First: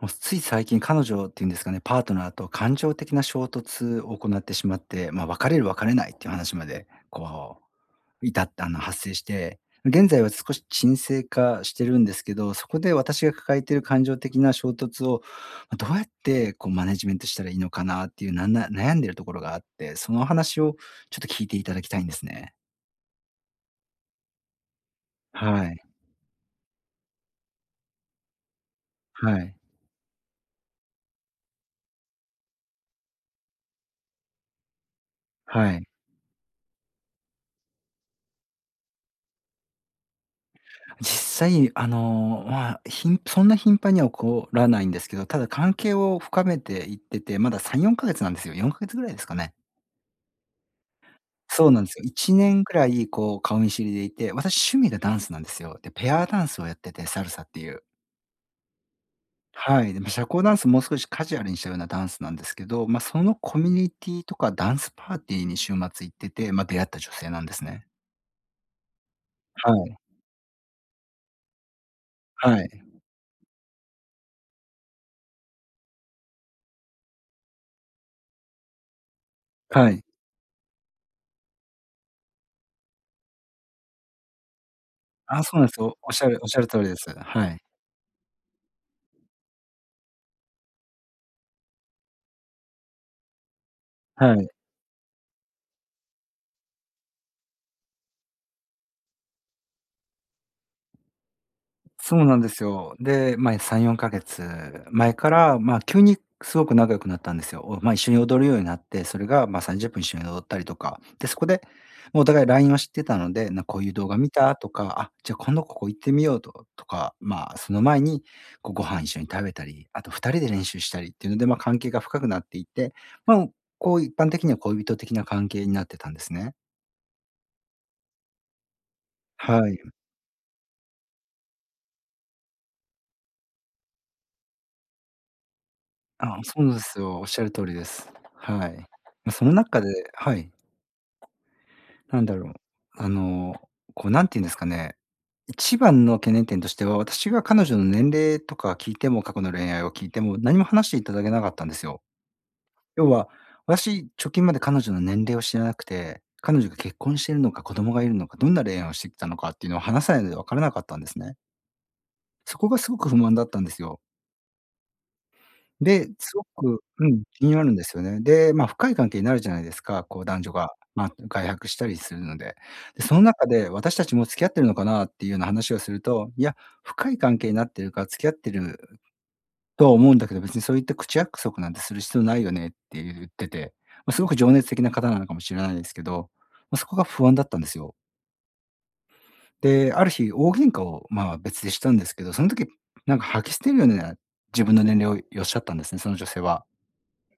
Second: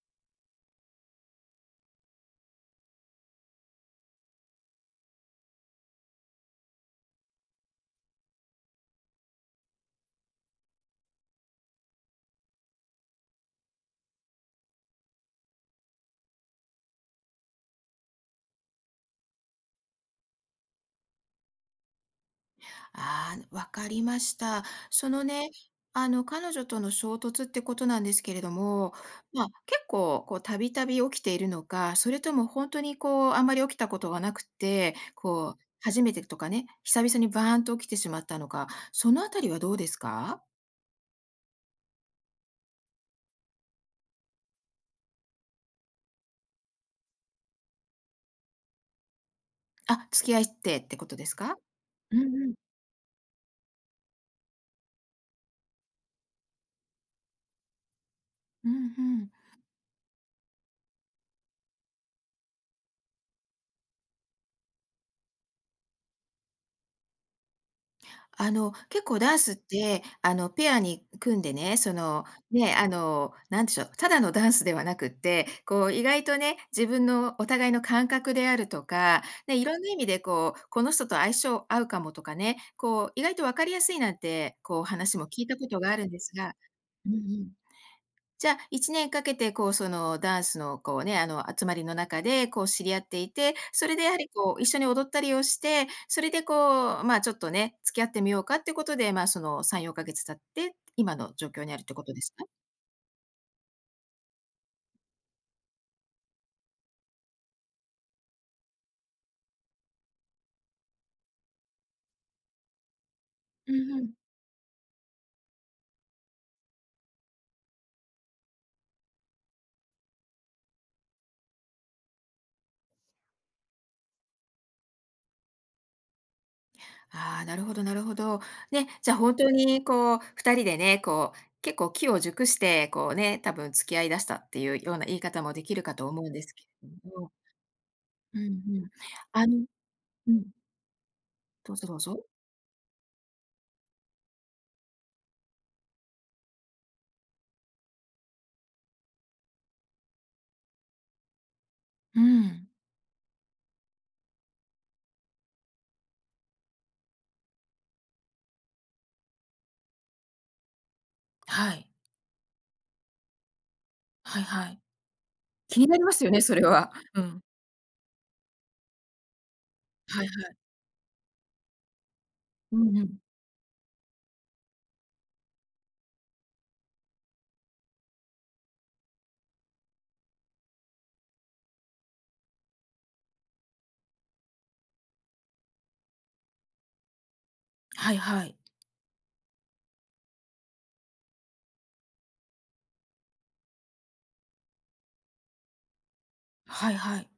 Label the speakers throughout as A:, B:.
A: もうつい最近彼女っていうんですかね、パートナーと感情的な衝突を行ってしまって、別れる別れないっていう話まで、至った発生して、現在は少し沈静化してるんですけど、そこで私が抱えている感情的な衝突を、どうやってこうマネジメントしたらいいのかなっていう、なんな悩んでるところがあって、その話をちょっと聞いていただきたいんですね。
B: ああ、わかりました。そのね、
A: はい。
B: 彼女との衝突ってことなんですけれども、
A: は
B: まあ、
A: い。
B: 結構、たびたび起きているのか、それとも本当に、あんまり起きたことがなくて、
A: はい。
B: 初めてとかね、久々にバーンと起きてしまったのか、そのあたりはどうですか？
A: 実際、そんな頻繁には起こらないんですけど、ただ関係を深めていってて、まだ3、4ヶ月なんですよ。4ヶ月ぐらいですかね。
B: あ、付き合いってことですか？
A: そうなんですよ。
B: うんう
A: 1
B: ん。
A: 年くらい、顔見知りでいて、私趣味がダンスなんですよ。で、ペアダンスをやってて、サルサっていう。
B: うん、うん。
A: はい。で、社交ダンスもう少しカジュアルにしたようなダンスなんですけど、そのコミュニティとかダンスパーティーに週末行ってて、出会った女性なんですね。
B: 結構ダンスっ
A: はい、
B: て、ペアに組んでね、
A: はい、
B: なんでしょう、ただのダンスではなくって、意外とね、自分のお互いの感覚であるとか、ね、いろんな
A: は
B: 意
A: い。
B: 味でこの人と相性合うかもとかね、意外と分かりやすいなんて、話も聞
A: あ、
B: い
A: そ
B: た
A: うな
B: こ
A: んで
B: と
A: す
B: が
A: よ。
B: あるん
A: おっ
B: で
A: しゃ
B: す
A: るおっ
B: が。
A: しゃる通りです。
B: うんう
A: は
B: ん。
A: い。
B: じゃあ、1年かけて、ダンスの、集まりの中で、知り合っていて、それでやはり、
A: はい。
B: 一緒に踊ったりをして、それで、まあ、ちょっとね、付き合ってみようかってことで、まあ、その、3、4ヶ月経って、今の状況にあるってこと
A: そ
B: で
A: う
B: す
A: なん
B: か？
A: ですよ。で、3、4ヶ月前から、急にすごく仲良くなったんですよ。一緒に踊るようになって、それが、30分一緒に踊ったりとか。で、そこで、もうお互い LINE を知ってたので、
B: う
A: こう
B: ん
A: いう
B: う
A: 動
B: ん。
A: 画見たとか、あ、じゃあ今度ここ行ってみようととか、その前にこうご飯一緒に食べたり、あと2人で練習したりっていうので、関係が深くなっていって、まあ、こう一般的には恋人的な関係になってたんですね。
B: ああ、なるほどなるほど。ね、じゃあ、本当
A: はい。
B: に、2人でね、結構機を熟して、こうね、多分付き合い出したっていうような言い方もできるかと思うん
A: あ、
B: ですけ
A: そうで
B: れ
A: す
B: ど
A: よ。おっ
B: も。
A: しゃる通りです。
B: うん
A: は
B: う
A: い。
B: ん。
A: そ
B: あ
A: の
B: の
A: 中で
B: う
A: は
B: ん、
A: い。
B: どうぞどう
A: な
B: ぞ。
A: んだろう、あの、こうなんて言うんですかね、一番の懸念点としては、私が彼女の年齢とか聞いても、過去の恋愛を聞いても、何も話していただけなかったんですよ。
B: うん、
A: 要は、私、直近まで彼女の年齢を知らなくて、彼女が結婚しているのか、子供がいるのか、どんな恋愛をしてきたのかっていうのを話さないので分からなかったんですね。
B: はい。
A: そこがすごく不満だったんですよ。
B: はいはい。気になり
A: で、
B: ますよ
A: す
B: ね、
A: ご
B: それ
A: く
B: は。
A: う
B: う
A: ん、
B: ん。
A: 気になるんですよね。で、深い関係になるじゃないですか、こ
B: は
A: う
B: いは
A: 男女
B: い。
A: が、外泊したりするので。
B: うんう
A: で、
B: ん。
A: その中で私たちも付き合ってるのかなっていうような話をすると、いや、深い関係になってるから付き合ってるとは思うんだけど、別にそういった口約束なんてする必要ないよねって言ってて、すごく情熱的な方なのかもしれないですけど、そこが不安だったんですよ。
B: はいはい。
A: で、ある日大喧嘩を、別でしたんですけど、その時なんか吐き捨てるような自分の年齢をおっしゃったんですね、その女性は。
B: はいはい。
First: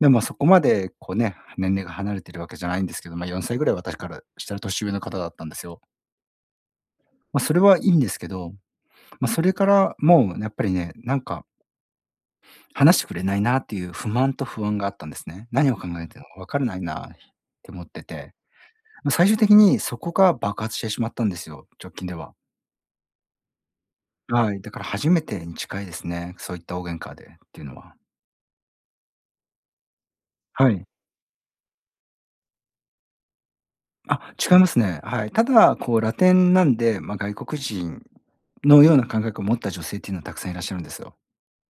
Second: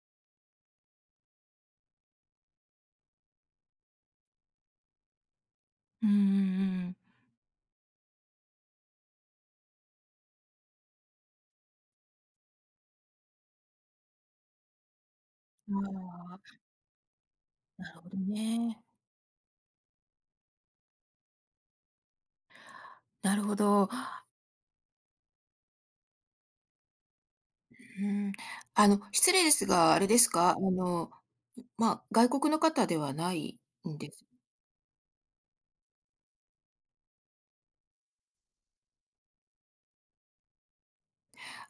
A: でもそこまでこうね、年齢が離れてるわけじゃないんですけど、4歳ぐらい私からしたら年上の方だったんですよ。
B: うんうんうん。
A: それはいいんですけど、それからもうやっぱりね、なんか話してくれないなっていう不満と不安があったんですね。何を考えてるの
B: あ
A: かわ
B: あ、
A: からないなって思っ
B: なる
A: て
B: ほど
A: て、
B: ね。
A: 最終的にそこが爆発してしまったんですよ、直近では。
B: なるほど。う
A: はい、だから初めてに近いですね、そういった大喧嘩でっていうのは。
B: ん、失礼ですが、あれですか？
A: はい。
B: まあ、外国の方ではないんです。
A: あ、違いますね。はい。ただ、こうラテンなんで、外国人のような感覚を持った女性っていうのはたくさんいらっしゃるんですよ。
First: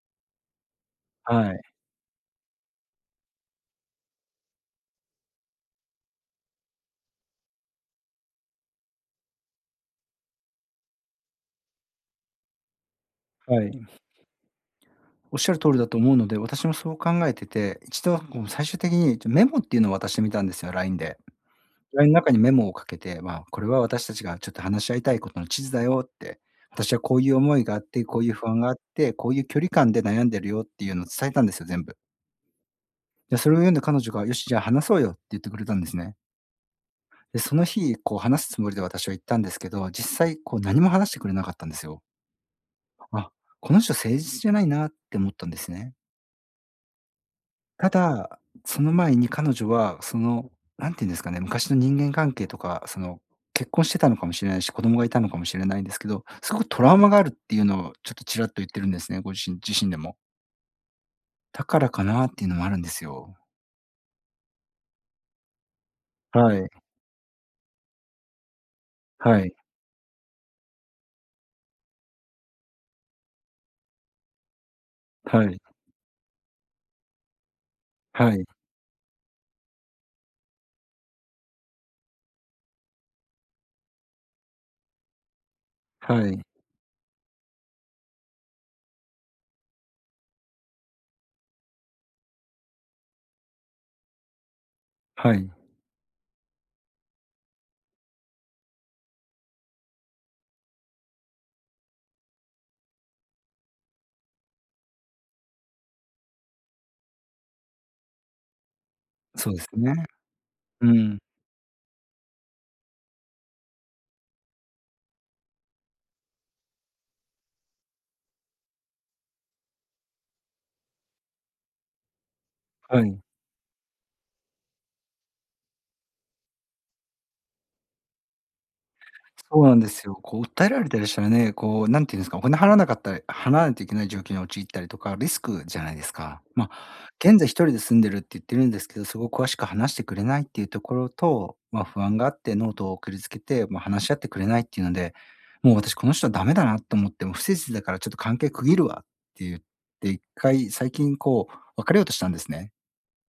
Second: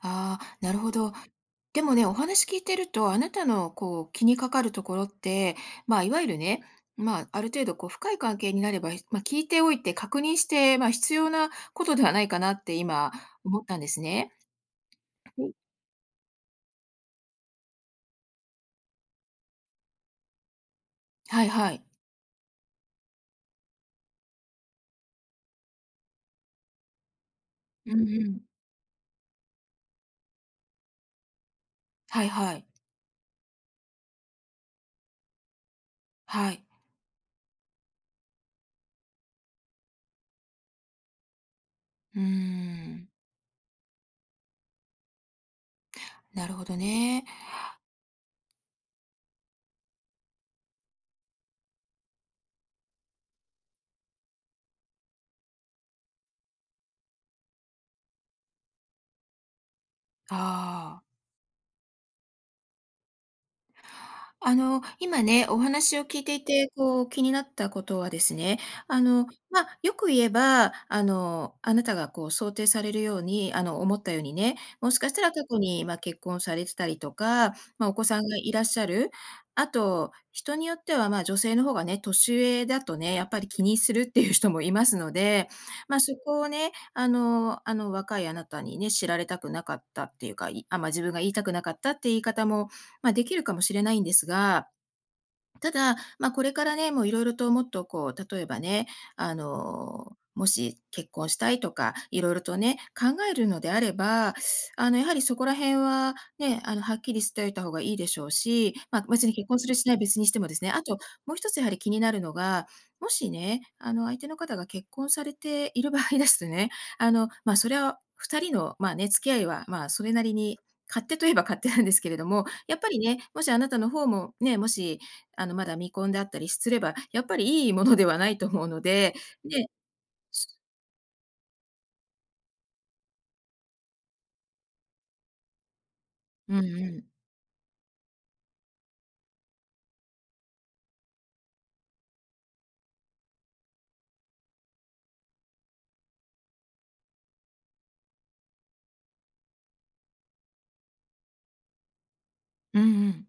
B: ああ、なるほど。
A: はい、
B: でもね、お話聞いてると、あなたのこう気にかかるところって、まあ、いわゆるね、まあ、ある程度こう深い関係になれば、まあ、聞いておいて確認して、まあ、必要なことではないかなって今思
A: は
B: ったん
A: い。
B: ですね。
A: おっ
B: は
A: し
B: い
A: ゃる通りだと思うので、私もそう考えてて、一度こう最終的にメモっていうのを渡してみたんですよ、LINE で。
B: はいはい。
A: LINE の中にメモをかけて、これは私たちがちょっと話し合いたいことの地図だよって、私はこういう思いがあっ
B: うんう
A: て、こういう
B: ん。
A: 不安があって、こういう距離感で悩んでるよっていうのを伝えたんですよ、全部。
B: はいはい。
A: で、それを読んで彼女が、よし、じゃあ話そうよって言ってくれたんですね。
B: はい。
A: で、その日、こう話すつもりで私は行ったんですけど、実際こう何も話してくれなかったんですよ。
B: うーん。
A: あ、この人誠実じゃないなって思ったんですね。
B: なるほどね。
A: ただ、その前に彼女はなんて言うんですかね、昔の人間関係とか、結婚してたのかもしれないし、子供がいたのかもしれないんですけど、すごくトラウマがあるっていうのをちょっとちらっと言ってるんですね、ご自身でも。
B: ああ。
A: だからかなっていうのもあるんですよ。
B: 今ね、お話を聞いてい
A: は
B: て、
A: い、
B: 気になったことはですね、
A: はい、
B: まあ、よく言えば、あなたがこう想定されるように、思ったようにね、もしかしたら過
A: は
B: 去
A: い、
B: に、まあ、結婚されてたりとか、まあ、お子さん
A: は
B: が
A: い、
B: いらっしゃる。あと、人によっては、まあ、女性の方がね、年上だとね、やっぱり気にするっていう人もいますので、まあ、そ
A: は
B: こ
A: い、
B: をね、若いあなたにね、知られたくなかったっていうか、まあ、自分が言いたくなかったって言い方もまあ、できるかもしれないんですが、
A: はい。
B: ただ、これからね、もういろいろともっとこう、例えばね、もし結婚したいとか、いろいろとね、考えるのであれば、やはりそこら辺はね、はっきりしておいた方がいいでしょうし、別に結
A: そう
B: 婚
A: で
B: す
A: す
B: るし
A: ね。
B: ない別にしてもですね、あ
A: う
B: と
A: ん、
B: もう一つやはり気になるのが、もしね、相手の方が結婚されている場合ですとね、それは2人の、まあね、付き合いは、まあ、それなりに勝手といえば勝手なんですけれども、やっぱり
A: は
B: ね、
A: い。
B: もしあなたの方もね、もしまだ未婚であったりすれば、やっぱりいいものではないと思うので、
A: そ
B: で
A: うなんですよ。こう訴えられたりしたらね、こうなんていうんですか、お金払わなかったり払わないといけない状況に陥ったりとか、リスクじゃないですか。
B: うんうん。
A: 現在一人で住んでるって言ってるんですけど、そこを詳しく話してくれないっていうところと、不安があってノートを送りつけて、話し合ってくれないっていうので、もう私この人はダメだなと思って、もう不誠実だからちょっと関係区切るわって言って、一回最近こう別れようとしたんですね。
B: うんうん。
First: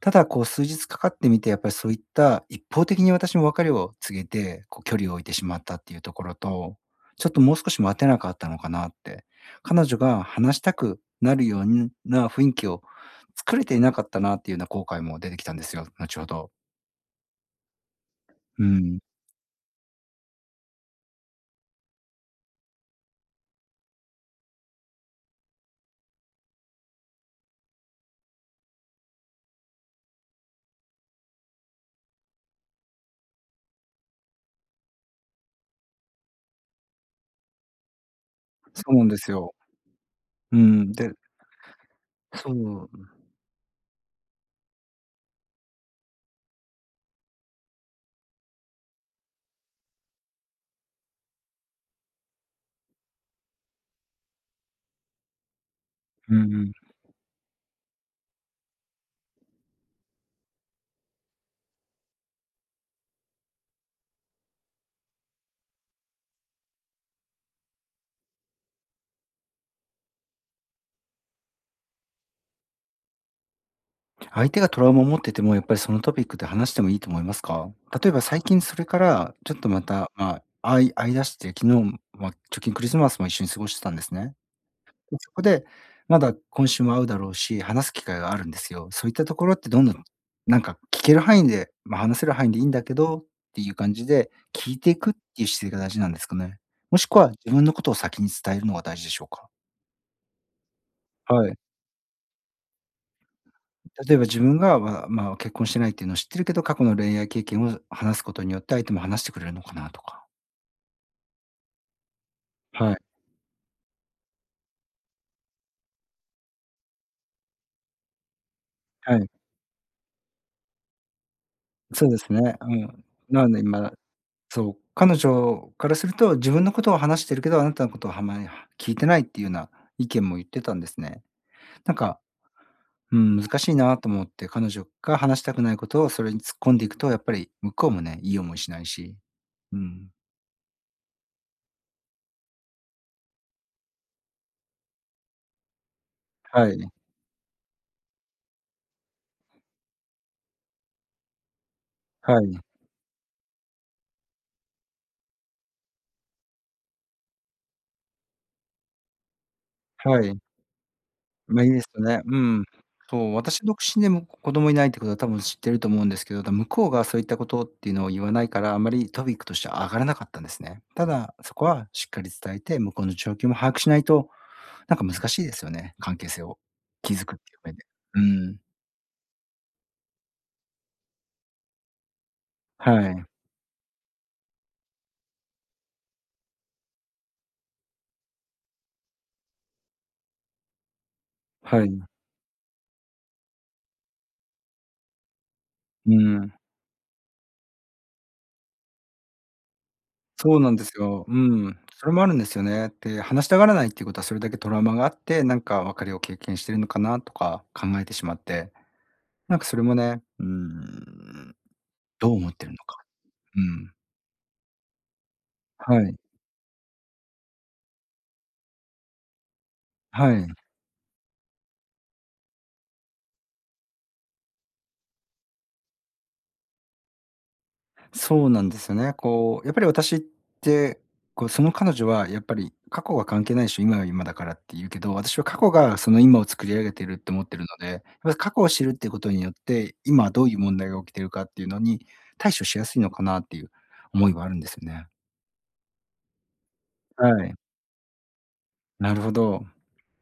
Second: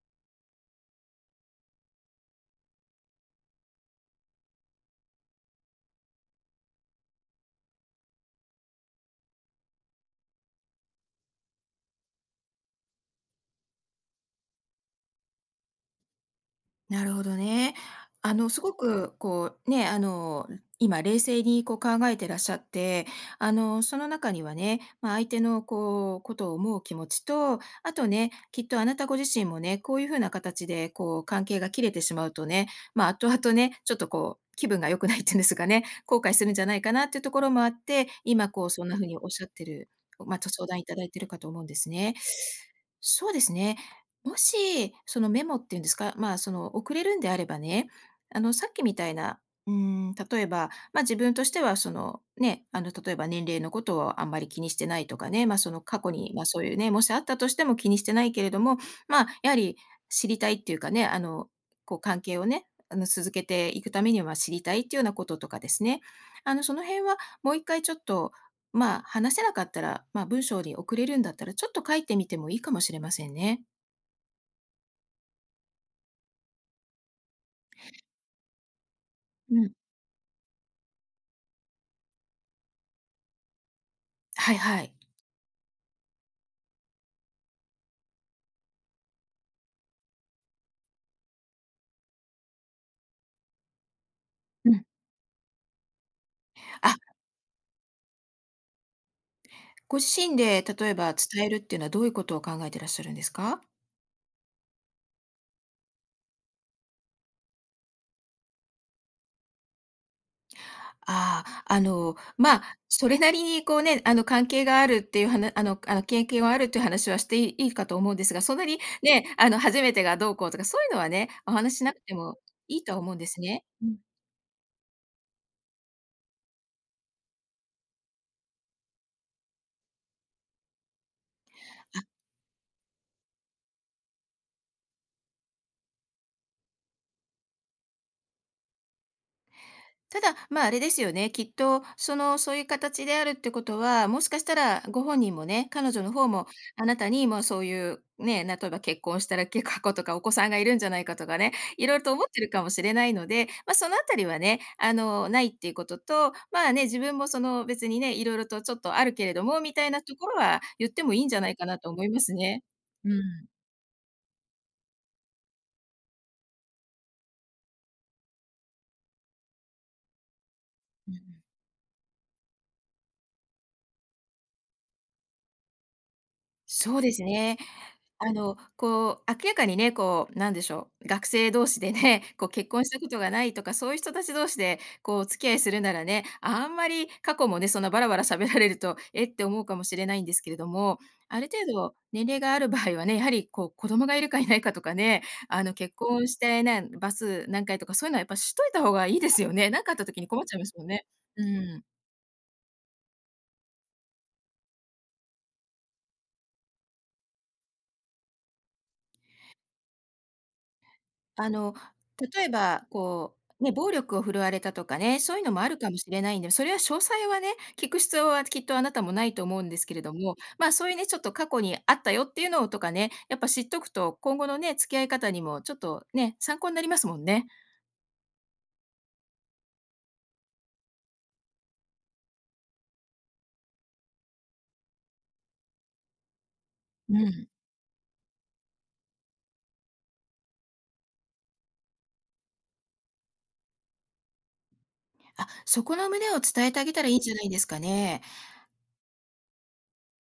A: ただ、こう数日かかってみて、やっぱりそういった一方的に私も別れを告げて、こう距離を置いてしまったっていうところと、ちょっともう少し待てなかったのかなって。彼女が話したくなるような雰囲気を作れていなかったなっていうような後悔も出てきたんですよ、後ほど。
B: なるほどね。す
A: う
B: ご
A: ん。
B: くこうね、今冷静にこう考えてらっしゃって、その中にはね、まあ、相手のこう、ことを思う気持ちと、あとね、きっとあなたご自身もね、こういうふうな形でこう関係が切れてしまうとね、後々ね、ちょっとこう気分が良くないっていうんですかね、後悔するんじゃないかなっていうところもあって、今こう
A: そ
B: そんな
A: う
B: ふ
A: な
B: う
A: ん
B: に
A: で
B: おっ
A: す
B: しゃっ
A: よ。
B: てる、まあ、と
A: う
B: 相談い
A: ん、
B: ただい
A: で
B: てるかと思うんですね。
A: そう。
B: そうですね。もし、そのメモっていうんですか、まあ、その送れるんであればね、さっきみたいな、例えば、まあ、自分としてはその、ね、例えば年齢のことをあんまり気にしてないとかね、まあ、その過去に、
A: う
B: まあ、
A: んう
B: そうい
A: ん。
B: うね、もしあったとしても気にしてないけれども、まあ、やはり知りたいっていうかね、こう関係をね、続けていくためには知りたいっていうようなこととかですね。その辺はもう一回ちょっと、まあ、話せなかったら、まあ、文章に送れるんだったら、ちょっと書いてみてもいいかもしれませんね。
A: 相手がトラウマを持ってても、やっぱりそのトピックで話してもいいと思いますか？例えば最近それからち
B: う
A: ょっと
B: ん。
A: また、まあ、あい会い出して、昨日、直近クリスマスも一緒に過ごしてたんですね。
B: はいはい。
A: で、そこで、まだ今週も会うだろうし、話す機会があるんですよ。そういったところってどんどん、なんか聞ける範囲で、話せる範囲でいいんだけどっていう感じで、
B: う
A: 聞い
B: ん。
A: ていくっていう姿勢が大事なんですかね？
B: あ、
A: もしくは自分のことを先に伝えるのが大事でしょうか？
B: ご自身で例えば伝え
A: は
B: る
A: い。
B: っていうのはどういうことを考えてらっしゃるんですか？
A: 例えば自分が、結婚してないっていうのを知ってるけど、過去の恋愛経験を話すことによって、相手も話してくれるのかなとか。
B: ああ、まあ、
A: はい、
B: それなりにこうね、関係があるっていう話、経験はあるっていう話はしていいいかと思うんですが、そんなに
A: は
B: ね、
A: い。
B: 初めてがどうこうとか、そういうのはね、お話ししなく
A: そう
B: て
A: です
B: も
A: ね。う
B: いいとは
A: ん。
B: 思うんです
A: なので
B: ね。う
A: 今、
B: ん。
A: そう、彼女からすると、自分のことを話してるけど、あなたのことをあまり聞いてないっていうような意見も言ってたんですね。なんか、うん、難しいなと思って、彼女が話したくないことをそれに突っ込んでいくと、やっぱり向こうもね、いい思いしないし。うん。
B: ただ、あれですよね、きっと、その、そういう形であるってことは、もしかしたらご本人もね、彼女の方も
A: は
B: あ
A: い、
B: なたに、ま、そういう、ね、例えば結婚したら結過去とかお子さんがいるんじゃないかとかね、いろいろと思っ
A: は
B: てる
A: い、
B: かもしれないので、ま、そのあたりはね、ないっていうことと、まあね、自分もその別にね、いろいろとちょっとあるけれどもみたいなと
A: は
B: ころ
A: い。
B: は言ってもいいんじゃないか
A: いい
B: な
A: です
B: と
A: よ
B: 思いま
A: ね。
B: す
A: う
B: ね。
A: ん。
B: う
A: そ
B: ん、
A: う、私独身でも子供いないってことは多分知ってると思うんですけど、向こうがそういったことっていうのを言わないから、あまりトピックとしては上がらなかったんですね。た
B: うん。
A: だ、そこはしっかり伝えて、向こうの状況も把握しないと、なんか難しいですよね、関係性を
B: そうです
A: 築くって
B: ね。
A: いう上で。うん。
B: こう、明らかにね、なんでしょう、学生同士でね、こう、結婚した
A: は
B: こと
A: い。
B: がないとか、そういう人たち同士で、こう、お付き合いするならね、あんまり過去もね、そんなバラバラ喋られると、えって思うかもしれないんですけれども、ある程
A: は
B: 度
A: い。
B: 年齢がある場合はね、やはり、子供がいるかいないかとかね、結
A: う
B: 婚し
A: ん。
B: てね、バス何回とか、そういうのはやっぱしといた方がいいですよね。なんかあった時に困っち
A: そ
B: ゃい
A: う
B: ま
A: な
B: す
A: ん
B: も
A: で
B: ん
A: す
B: ね。
A: よ。う
B: う
A: ん。
B: ん。
A: それもあるんですよね。で、話したがらないっていうことはそれだけトラウマがあって、なんか別れを経験してるのかなとか考えてしまって、なんかそれもね、う
B: あ
A: ん
B: の、
A: どう
B: 例え
A: 思ってるの
B: ば、
A: か。う
B: 暴
A: ん。
B: 力を振るわれたとかね、そういうのもあるかも
A: は
B: し
A: い。
B: れないんで、それは詳細はね、聞く必要はきっとあなたもないと思うんですけれど
A: は
B: も、
A: い。
B: まあ、そういうね、ちょっと過去にあったよっていうのとかね、やっぱ知っとくと、今後のね、付き合い方にもちょっとね、参考になりますもんね。
A: そうなんですよね。こう、やっぱり私って、こう、その彼女はやっぱり過去は関係ないでしょ、今は今だからって言うけど、私は過去がその今を作り上げてる
B: う
A: って思っ
B: ん。
A: てるので、やっぱり過去を知るっていうことによって、今はどういう問題が起きてるかっていうのに対処しやすいのかなっていう思いはあるんですよね。
B: あ、そこの旨を伝えてあげたらいいんじゃな
A: は
B: い
A: い。
B: ですかね。
A: なるほど。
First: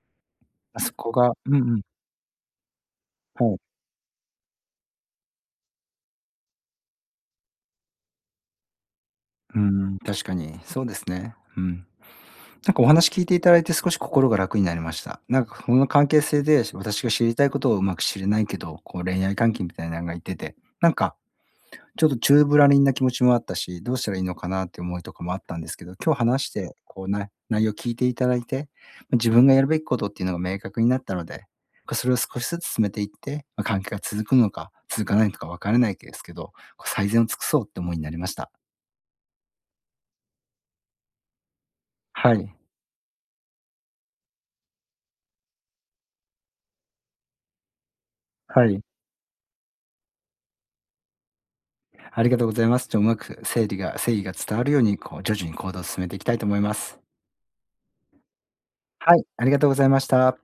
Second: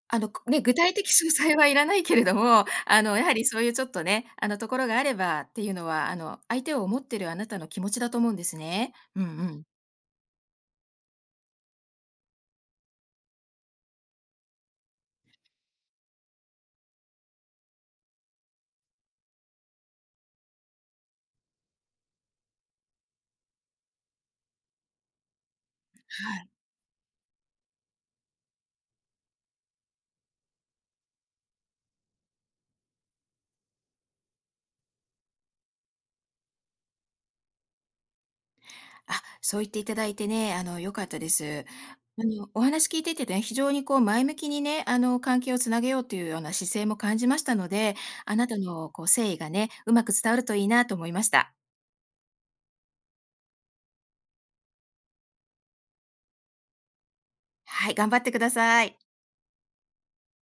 B: 具
A: あ
B: 体
A: そ
B: 的
A: こ
B: 詳
A: がうん
B: 細はい
A: うん。
B: らないけれども、やはり
A: は
B: そ
A: い。
B: ういうちょっとね、ところがあればっていうのは、相手を思ってるあなたの気持ちだと思うんですね。うんう
A: う
B: ん。
A: ん、確かにそうですね。うん。なんかお話聞いていただいて少し心が楽になりました。なんかこの関係性で私が知りたいことをうまく知れないけど、こう恋愛関係みたいなのがいてて、なんかちょっと宙ぶらりんな気持ちもあったし、どうしたらいいのかなって思いとかもあったんですけど、今日話して、こうな内容聞いていただいて、自分がやるべきことっていうのが明確になったので、それを少しずつ進めていって、関係が続くのか続かないのか分からないですけど、こう最善を尽くそうって思いになりました。
B: あ、そう言っていただいてね、良かったです。
A: はい。
B: お話聞いていてね、非常にこう前向きにね、関係をつなげようというような姿勢も感じましたので、あなた
A: はい。
B: のこう誠意がね、うまく伝わるといいなと思いました。
A: ありがとうございます。ちょうまく整理が誠意が伝わるように、こう、徐々に行動を進めていきたいと思います。
B: はい、頑張ってください。
A: はい、ありがとうございました。